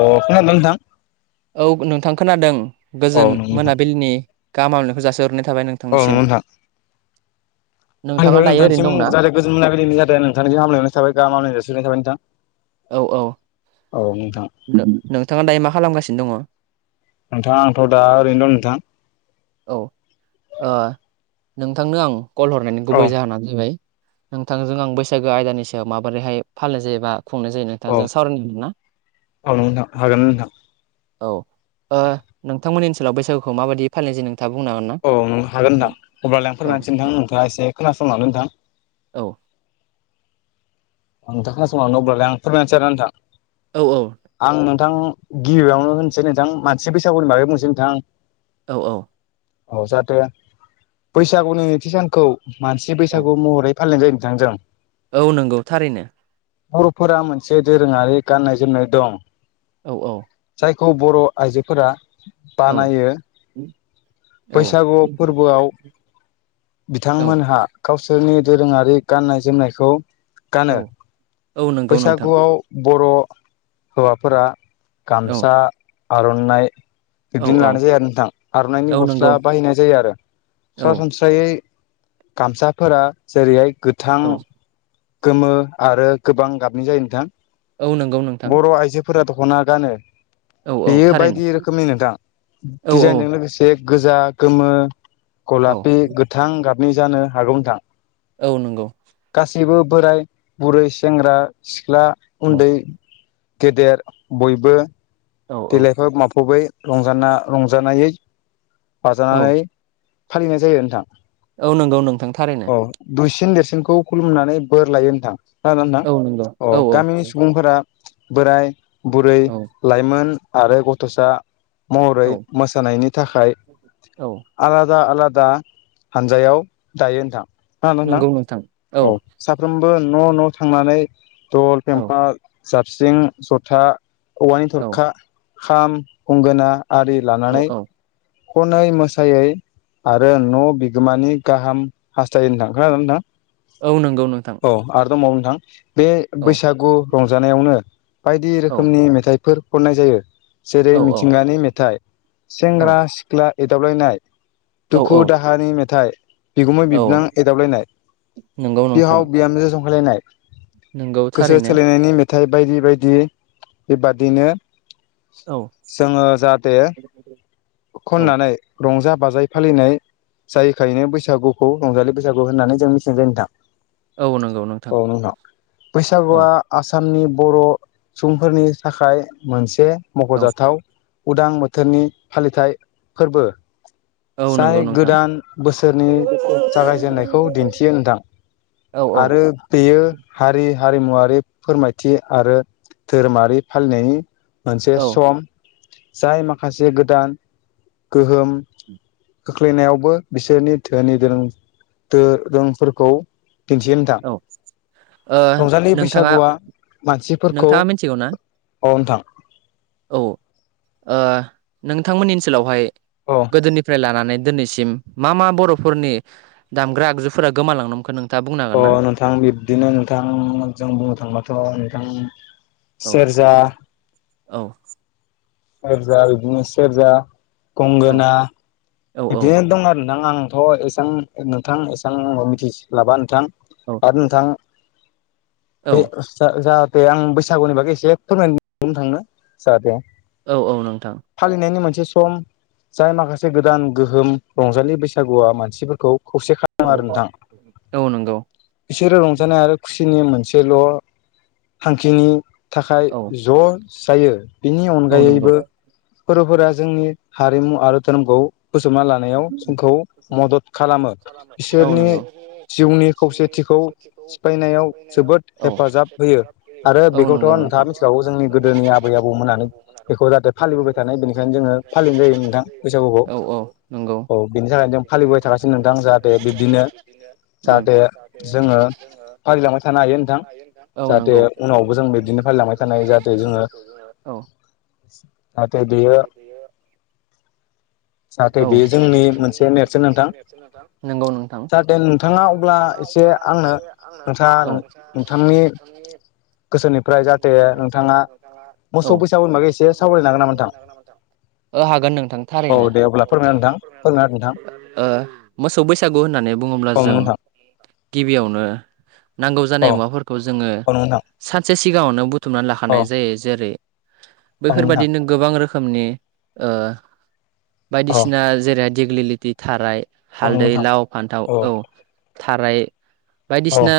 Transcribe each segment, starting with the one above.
अ खोनादोंना नोंथां? औ नोंथां खोनादों। नोंथां गोजोन औ नंगौ नोंथां मोनाबिलिनि गाहाम हामलायनायखौ जासिहरनाय थाबाय नोंथां। औ नंगौ नोंथां। नोंथाङा आंनिफ्रायबो दायो ओरैनो नोंथांसिम दंना जाथे गोजोन मोनाबिलिनि जाथे नोंथांनिसिम हामलायनाय थाबाय गाहाम हामलायहरनाय जासि हरनाय थाबाय नोंथां। औ- औ। औ नोंथां। नों-नोंथाङा दायो मा खालामगासिनो दङ? नोंथां आंथ' दा ओरैनो दं नोंथां। औ ओ नोंथांनो आं कल हरनायनि औ गुबै जाहोनानो जाहैबाय। नोंथांजों आं बैसागो आयदानि सायाव माबोरैहाय फालिनाय जायोबा खुंनाय जायो नों। औ नोंथांजों सावरायनो ना? औ नोंथां हागोन नोंथां औ ओ नोंथांमोननि ओनसोलाव बैसागुखौ माबायदि फालिनाय जायो नोंथाङा बुंनो हागोन ना? औ ओं हागोन नोंथां। अब्लालाय आं औ फोरमायनोसै नोंथां। नोंथाङा एसे खोनासंलांदो नोंथां। औ। नोंथां खोनासंलांदो अब्लालाय। आं फोरमायनोसै आरोना नोंथां औ आं नोंथां गिबियावनो होनसै नोंथां मानसि बैसागुनि बागै बुंसै नोंथां। औ औ। औ जाहाथे बैसागुनि नैथि सानखौ मानसि औ बैसागु महरै फालिनाय जायो नोंथां जों। औ नंगौ थारैनो। बर'फोरा मोनसे दोरोङारि गाननाय जोमनाय दं औ औ। जायखौ बर' आइजोफोरा औ बानायो। औ बैसागु फोरबोआव औ बिथांमोनहा गावसोरनि दोरोङारि गाननाय जोमनायखौ औ गानो। औ नंगौ नोंथां बैसागुआव बर' हौवाफोरा औ गामसा, आर'नाइ औ बिब्दिनो औ लानाय जायो आरो नोंथां आर'नाइनि औ नंगौ गस्ला बाहायनाय जायो आरो। औ सरासनस्रा फ्राइयै गामसाफोरा जेरैहाय गोथां औ गोमो आरो गोबां गाबनि जायो नोंथां। औ नंगौ नोंथां बर' आइजो फोरा दख'ना गानो औ औ बेयो थारैनो बायदि रोखोमनि नोंथां, औ दिजाइनजों लोगोसे बे गोजा गोमो औ गलापि गोथां गाबनि जानो हागौ नोंथां। औ नंगौ। गासैबो बोराय बुरै, सेंग्रा सिख्ला, औ उन्दै गेदेर बयबो औ देलायफब माफबै रंजाना रंजानायै औ बाजानानै फालिनाय जायो नोंथां। औ नंगौ नोंथां थारैनो। औ दुइसिन देरसिनखौ खुलुमनानै बोर लायो नोंथां। खोनादोंना औ नंगौ नोंथां? अ औ गामिनि औ सुबुंफोरा बोराय, बुरै, औ लाइमोन आरो गथ'सा महरै औ मोसानायनि थाखाय औ आलादा आलादा हानजायाव दायो नोंथां। खोनादोंना नोंथां? औ साफ्रोमबो न' न' थांनानै दल, औ फेम्फा, जाबस्रिं, जथा औवानि औ थरखा, खाम गंगोना आरि औ लानानै खनै मोसायै आरो न' बिगोमानि गाहाम हास्थायनो खोनादोंना नोंथां? औ नंगौ नोंथां। अ आरो दंबावो नोंथां बे औ बैसागु रंजानायावनो बायदि औ रोखोमनि मेथाइफोर खननाय जायो जेरै औ औ मिथिंगानि मेथाइ सेंग्रा-सिख्ला एदावलायनाय औ दुखु दाहानि मेथाइ बिगुमै- औ बिबोनां एदावलायनाय नंगौ नोंथां बिहाव-बिहामजो जंखायलायनाय नंगौ गोसो थारैनो थोलायनायनि मेथाइ बायदि बायदि बेबादिनो औ जोङो जाहाथे औ खननानै रंजा बाजायै फालिनाय जायोखायनो बैसागुखौ रंजालि बैसागु होननानै जों मिथिनाय जायो नोंथां। औ नंगौ औ नोंथां औ बैसागुआ आसामनि बर' सुबुंफोरनि थाखाय मोनसे औ मख'जाथाव उदां बोथोरनि फालिथाय फोरबो औ नंगौ जाय नोंथां गोदान बोसोरनि जागायजेननायखौ दिन्थियो नोंथां। औ औ आरो बेयो हारि हारिमुवारि फोरमायथि आरो धोरोमारि फालिनायनि मोनसे औ सम जाय माखासे गोदान गोहोम खोख्लैनायावबो बिसोरनि धोनि दोरों दोरोंफोरखौ दिन्थियो नोंथां। औ ओ रंजालि नोंथाङा बैसागुआ मानसिफोरखौ नोंथाङा मिथिगौ ना औ नोथां। औ ओ नोंथांमोननि ओनसोलावहाय अ। गोदोनिफ्राय लानानै दिनैसिम मा मा बर'फोरनि दामग्रा आगजुफोरा गोमालांनो हमखो नों अ नोंथां बिब्दिनो नोंथां जों बुंनो थांबाथ' नोंथां औ सेरजा औ। सेरजा बिदिनो सेरजा औ गंगोना औ बिदिनो दं आरो नोंथां आंथ' ए सां नोंथां एसां मिथिस्लाबा नोंथां औ आरो नोंथां औ बे जा-जाहाथे आं बैसागुनि बागै एसे फोरमाय बुंनो थांनो जाहाथे औ औ नोंथां। फालिनायनि मोनसे सम जाय माखासे गोदान गोहोम रंजालि बैसागुआ मानसिफोरखौ खौसे खा औ लामो आरो नोंथां। औ नंगौ बिसोरो रंजानाय आरो खुसिनि मोनसेल' थांखिनि थाखाय औ ज' जायो बिनि औ अनगायै नंगौ फोरबोफोरा जोंनि हारिमु आरो धोरोमखौ बज'बना लानायाव जोंखौ मदद खालामो। औ बिसोरनि नंगौ जिउनि खौसेथिखौ सिफायनायाव जोबोद औ हेफाजाब होयो। आरो औ बेखौथ' नंगौ नोंथां नोंथाङा मिथिखागौ जोंनि गोदोनि आबै आबौ मोननानै बेखौ जाहाथे फालिबोबाय थानाय बेनिखायनो जोङो फालिनाय जायो नोंथां बैसागुखौ। औ औ नंगौ औ बिनि थाखायनो जों फालिबोबाय थाखासिनो नोंथां जाहाथे बिब्दिनो उम जाहाथे जोङो फालिलांबाय थानो हायो नोंथां औ जाहाथे नंगौ उनावबो जों बिदिनो फालिलांबाय थानो हायो जाहाथे जोङो औ। नाथाय बेयो जाहाथे औ बेयो नाथाय जोंनि बेयो मोनसे जोंनि नेरसोन नोंथां मोनसे नेर्सोन नोंथां नोंगौ नोंथां जाहाथे नोंथाङा जाहाथे अब्ला नोंथाङा एसे अब्ला आंनो एसे आंनो औ नोंथाङा नोंथांनि गोसोनिफ्राय जाहाथे नोंथाङा मोसौ बैसागुनि बागै एसे बैसागुनि बागै एसे सावरायनो हागोन नामा नोंथां? औ हागोन नोंथां औ थारैनो। दे अब्ला फोरमायना नोंथां फोरमायना [inaudible] ओ मोसौ बैसागु होननानै बुङोब्ला होदो जों। नोंथां गिबियावनो नांगौ जानाय मुवाफोरखौ जोङो सानसे सिगाङावनो बु थुमनानै औ लाखानाय जायो जेरै नंगौ नोंथां बैफोरबादिनो गोबां रोखोमनि ओ बायदिसिना जेरैहाय दिग्लिलिथि थाराय औ नंगौ हालदै नोंथां लाव फान्थाव औ। थाराय बायदिसिना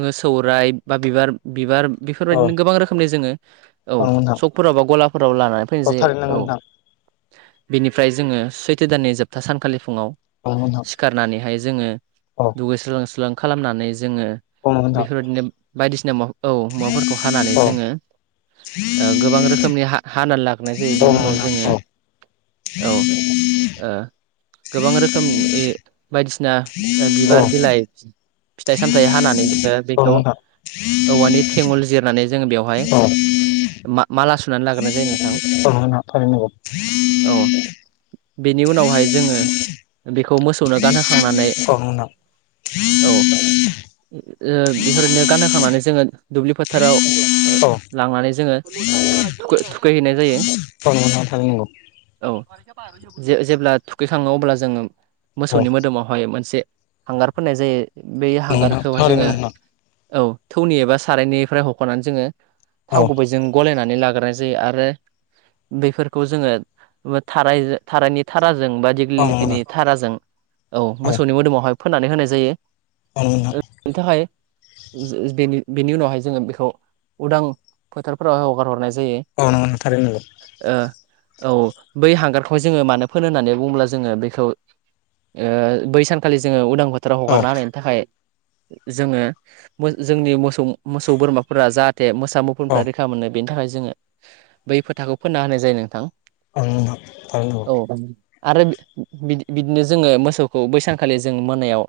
ओ सौराय बा बिबार बिबार औ नंगौ नोंथां औ नंगौ नोंथां औ बेफोरबायदिनो गोबां रोखोमनि जोङो औ नंगौ नोंथां सकफोरावबा गलाफोराव लानानै फैनाय औ थारैनो नंगौ जायो औ। नोंथां ओमफ्राय जोङो सैथो दाननि जोबथा सानखालि फुङाव खालामो नोंथां। नानैहाय जोङो औ दुगैस्रां लोबस्रां खालामनानै जोङो औ नोंथां बेफोरबायदिनो बायदिसिना मुवा औ मुवाफोरखौ हानानै औ जोङो गोबां रोखोमनि हाना लागोनाय जायो औ बेनि उनाव नोंथां जोङो औ औ ओ गोबां रोखोमनि बायदिसिन बिसिना औ बिबार बिलाइ फिथाइ सामथाय हानानै जोङो औ बेखौ नोंथां औवा थेङल जिरनानै जों बेवहाय औ मा माला सु [inaudible] औ। बेनि उनावहाय जोङो बेखौ मोसौनो गानहोखांनानै औ नोंथां औ ओ बेफोरनो गानहखांनानै जोङो दुब्लि फोथाराव औ लांनानै जोङो थु-थुखैहैनाय जायो। थांनांगौ। औ जे-जेब्ला थुखैखाङो अब्ला जोङो नंगौ औ मोसौनि मोदोमाव बायो मोनसे हांगार फोननाय जायो। बे नोंथां हांगारखौहाय थारैनो जोङो नंगौ औ थौनि एबा सारायनिफ्राय हख'नानै जोङो औ थाव गुबै ज जों गलायनानै लाग्रोनाय जायो आरो बेफोरखौ जोङो थारायजो थारायनि थाराजों बा औ दिगलिलिटिनि नंगौ थाराजों औ मोसौनि मोदोमावहाय फोननानै होनाय जायो। अ नोंथां। बेनि थाखाय बे बेनि उनावहाय जोङो बेखौ उदां फोथारफोरावहाय हगार हरनाय जायो। औ नोंथां थारैनो नंगौ। औ बै हांगारखौहाय जोङो मानो फोनो होननानै बुङोब्ला जोङो बेखौ ओ बै सानखालि जोङो उदां ब औ हगारना हानायायनि थाखाय जोङो जोंनि मोसौ मोसौ बोरमाफोरा जा जे मोस औ मुफफ्रा रैखा मोनो। बेनि थाखाय जोङो बै फोथाखौ फोनना होनाय जायो नोंथां। औ [unintelligible] औ आरो बिदि-बिदिनो जोङो मोसौखौ बैसानखालि जों मोनायाव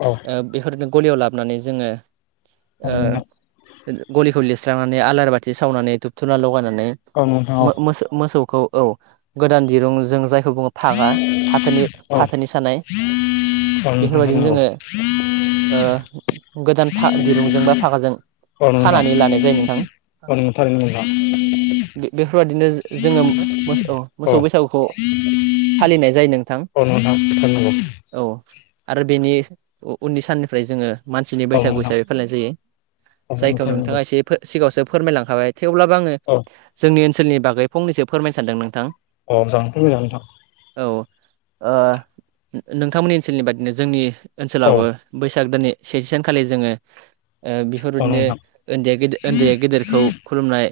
औ। बेफोरनो गलियाव लाबोनानै जोङो औ नोंथां गलिखौ लिरस्रांनानै आलार बाथि सावनानै धुबथुना लगायनानै औ नोंथां औ म मोसौखौ औ गोदान दिरुं जों जायखौ बुङो फागा फाथोनि औ फाथोनि सानाय औ नोंथां थारैनो बेफोरबायदिनो नंगौ जोङो ओ गोदान फा-दिरुंजों बा फागाजों औ नोंथां खानानै लानाय जायो नोंथां। [inaudible] औ नोंथां थारैनो नंगौ बेफोरबायादिनो जोङो मोसौ औ बैसागुखौ फालिनाय जायो नोंथां। [unintelligible] औ आरो बेनि उननि साननिफ्राय जोङो मानसिनि औ बैसागु नोंथां हिसाबै फालिनाय जायो। औ नोंथां जायखौ थारैनो नंगौ नोंथाङा एसे फो सिगाङावसो फोरमायलांखाबाय थेवब्लाबो आङो अ। जोंनि ओनसोलनि बागै फंनैसो फोरमायनो सानदों नोंथां। औ जागोन फोरमाय जागोन नोंथां। औ ओ नोंथांमोननि ओनसोलनि बादिनो जोंनि औ ओनसोलाबो बैसाग दाननि सेे सानखालि जोङो ओ बि औ बेफोरबायदिनो नोंथां ओन्दैया गे उन्दैया गेदेरखौ खुलुमनाय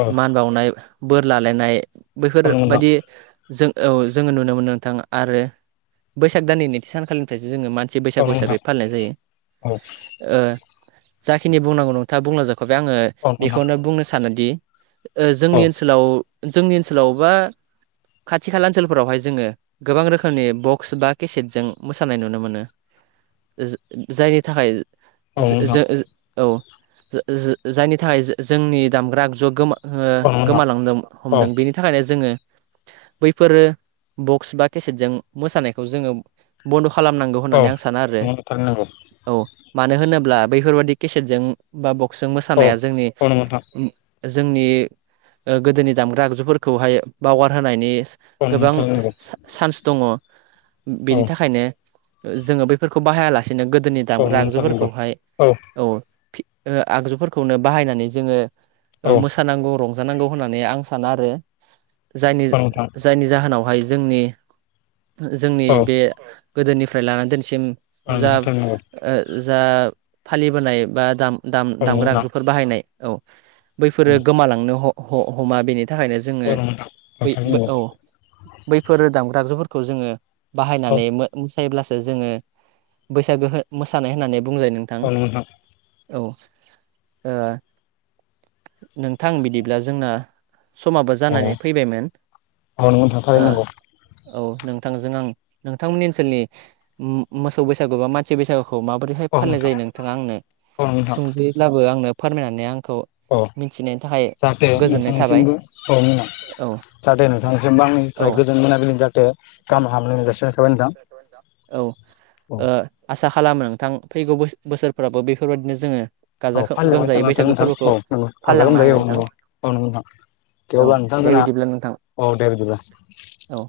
औ मान बावनाय बोर लालायनाय औ नोंथां बेैफोरबायदि जों औ जोङो नुनो मोनो नोंथां आरो बैसाग दाननि नैथि सानखालिनि फ्रायसो जोङो मानसि औ बैसागु नोंथां हिसाबै फालिनाय जायो औ ओ जाखिनि बुंनांगौ नोंथाङा बुंलांजाखाय आङो औ नोंथां बेखौनो बुंनो सानोदि ओ औ जोंनि ओनसोलाव जोंनि ओनसोलाव बा खाथि खाला ओनसोलफोरावहाय जोङो गोबां रोखोमनि बक्स बा केसेटजों मोसानाय नुनो मोनो। ओ जो जायनि थाखाय औ नोंथां जो-जो- औ ओ जो-जो-जायनि थाखाय जो-जोंनि दामग्रा जगमा ओ औ नोंथां गोमालांदों औ हमदों बेनि थाखायनो जोङो बैफोरो बक्स बा केसेटजों मोसानायखौ जोङो बन्द' खालामनांगौ औ होननानै आं सानो आरो नंगौ थारैनो नंगौ औ मानो होनोब्ला बैफोरबादि केसेटजों बा बक्स जों औ मोसानाया जोंनि औ नंगौ नोंथां जोंनि ओ गोदोनि दामग्रा आगजुफोर खौहाय बावगारहोनायनि औ नंगौ गोबां थारैनो नंगौ सा चान्स दङ औ बेनि थाखायनो जोङो बैफोरखौ बाहायालासेनो गोदोनि औ दामग्रा नंगौ थारैनो नंगौ आगजुफोरखौहाय औ फि ओ आगजुफोरखौनो बाहायनानै जोङो औ मो सानांगौ रंजानांगौ होननानै आं सानो आरो जायनि औ नोंथां जायनि जाहोनावहाय जोंनि जोंनि औ बे गोदोनिफ्राय लानानै दिनैसिम औ जा नंगौ थारैनो नंगौ जा फालिबोनाय बा दाम दाम औ नंगौ नोंथां औ नंगौ दामग्रा नोंथां आगजुफोर बाहायनाय औ बैफोरो औ गोमालांनो ह ह हमा बेनि थाखायनो जों थारैनो नंगौ औ नंगौ नोंथां बै बै औ बैफोर दामग्रागजुफोरखौ जोङो बाहायनानै मोसायोब्लासो जोङो बैसागो हो मोसानाय होननानै बुंलाय नोंथां औ ओ नोंथां बिदिब्ला जोंना समाबो औ जानानै फैबायमोन औ नंगौ नोंथां ओ थारैनो नंगौ औ नोंथांजों आं नोंथांमोननि ओनसोलनि मो मोसौ बैसागु बा मानसि बैसागु आंखौ माबोरैहाय औ फालिनाय नोंथां जायो नोंथाङा आंनो औ नोंथां सुंद'यैब्लाबो आंनो फोरमायनानै आंखौ औ मिथिनायनि थाखाय जाहाथे गोजोननाय थाबाय नोंथांनिसिमबो औ मा औ जाहाथे नोंथांनिसिमबो आंनिफ्राय औ गोजोन मोनाबिलि जाहाथे गाहामलायनाय जासिनाय थाबाय नोंथां औ ओ [inaudible] आसा खालामो नोंथां फैगौ बोसोर बोसोरफोरावबो बेफोरबायदिनो जोङो गाजा औ फालिलांबाय गोमजायै थानो हाथों बैसागो नोंथां फोरबोखौ औ नंगौ गाजा फालिलांनो हायो गोमजायै औ नोंथां नंगौ औ नंगौ नोंथां दे औ अब्ला नोंथां दे जोंना बिदिब्ला नोंथां औ दे बिदिब्ला औ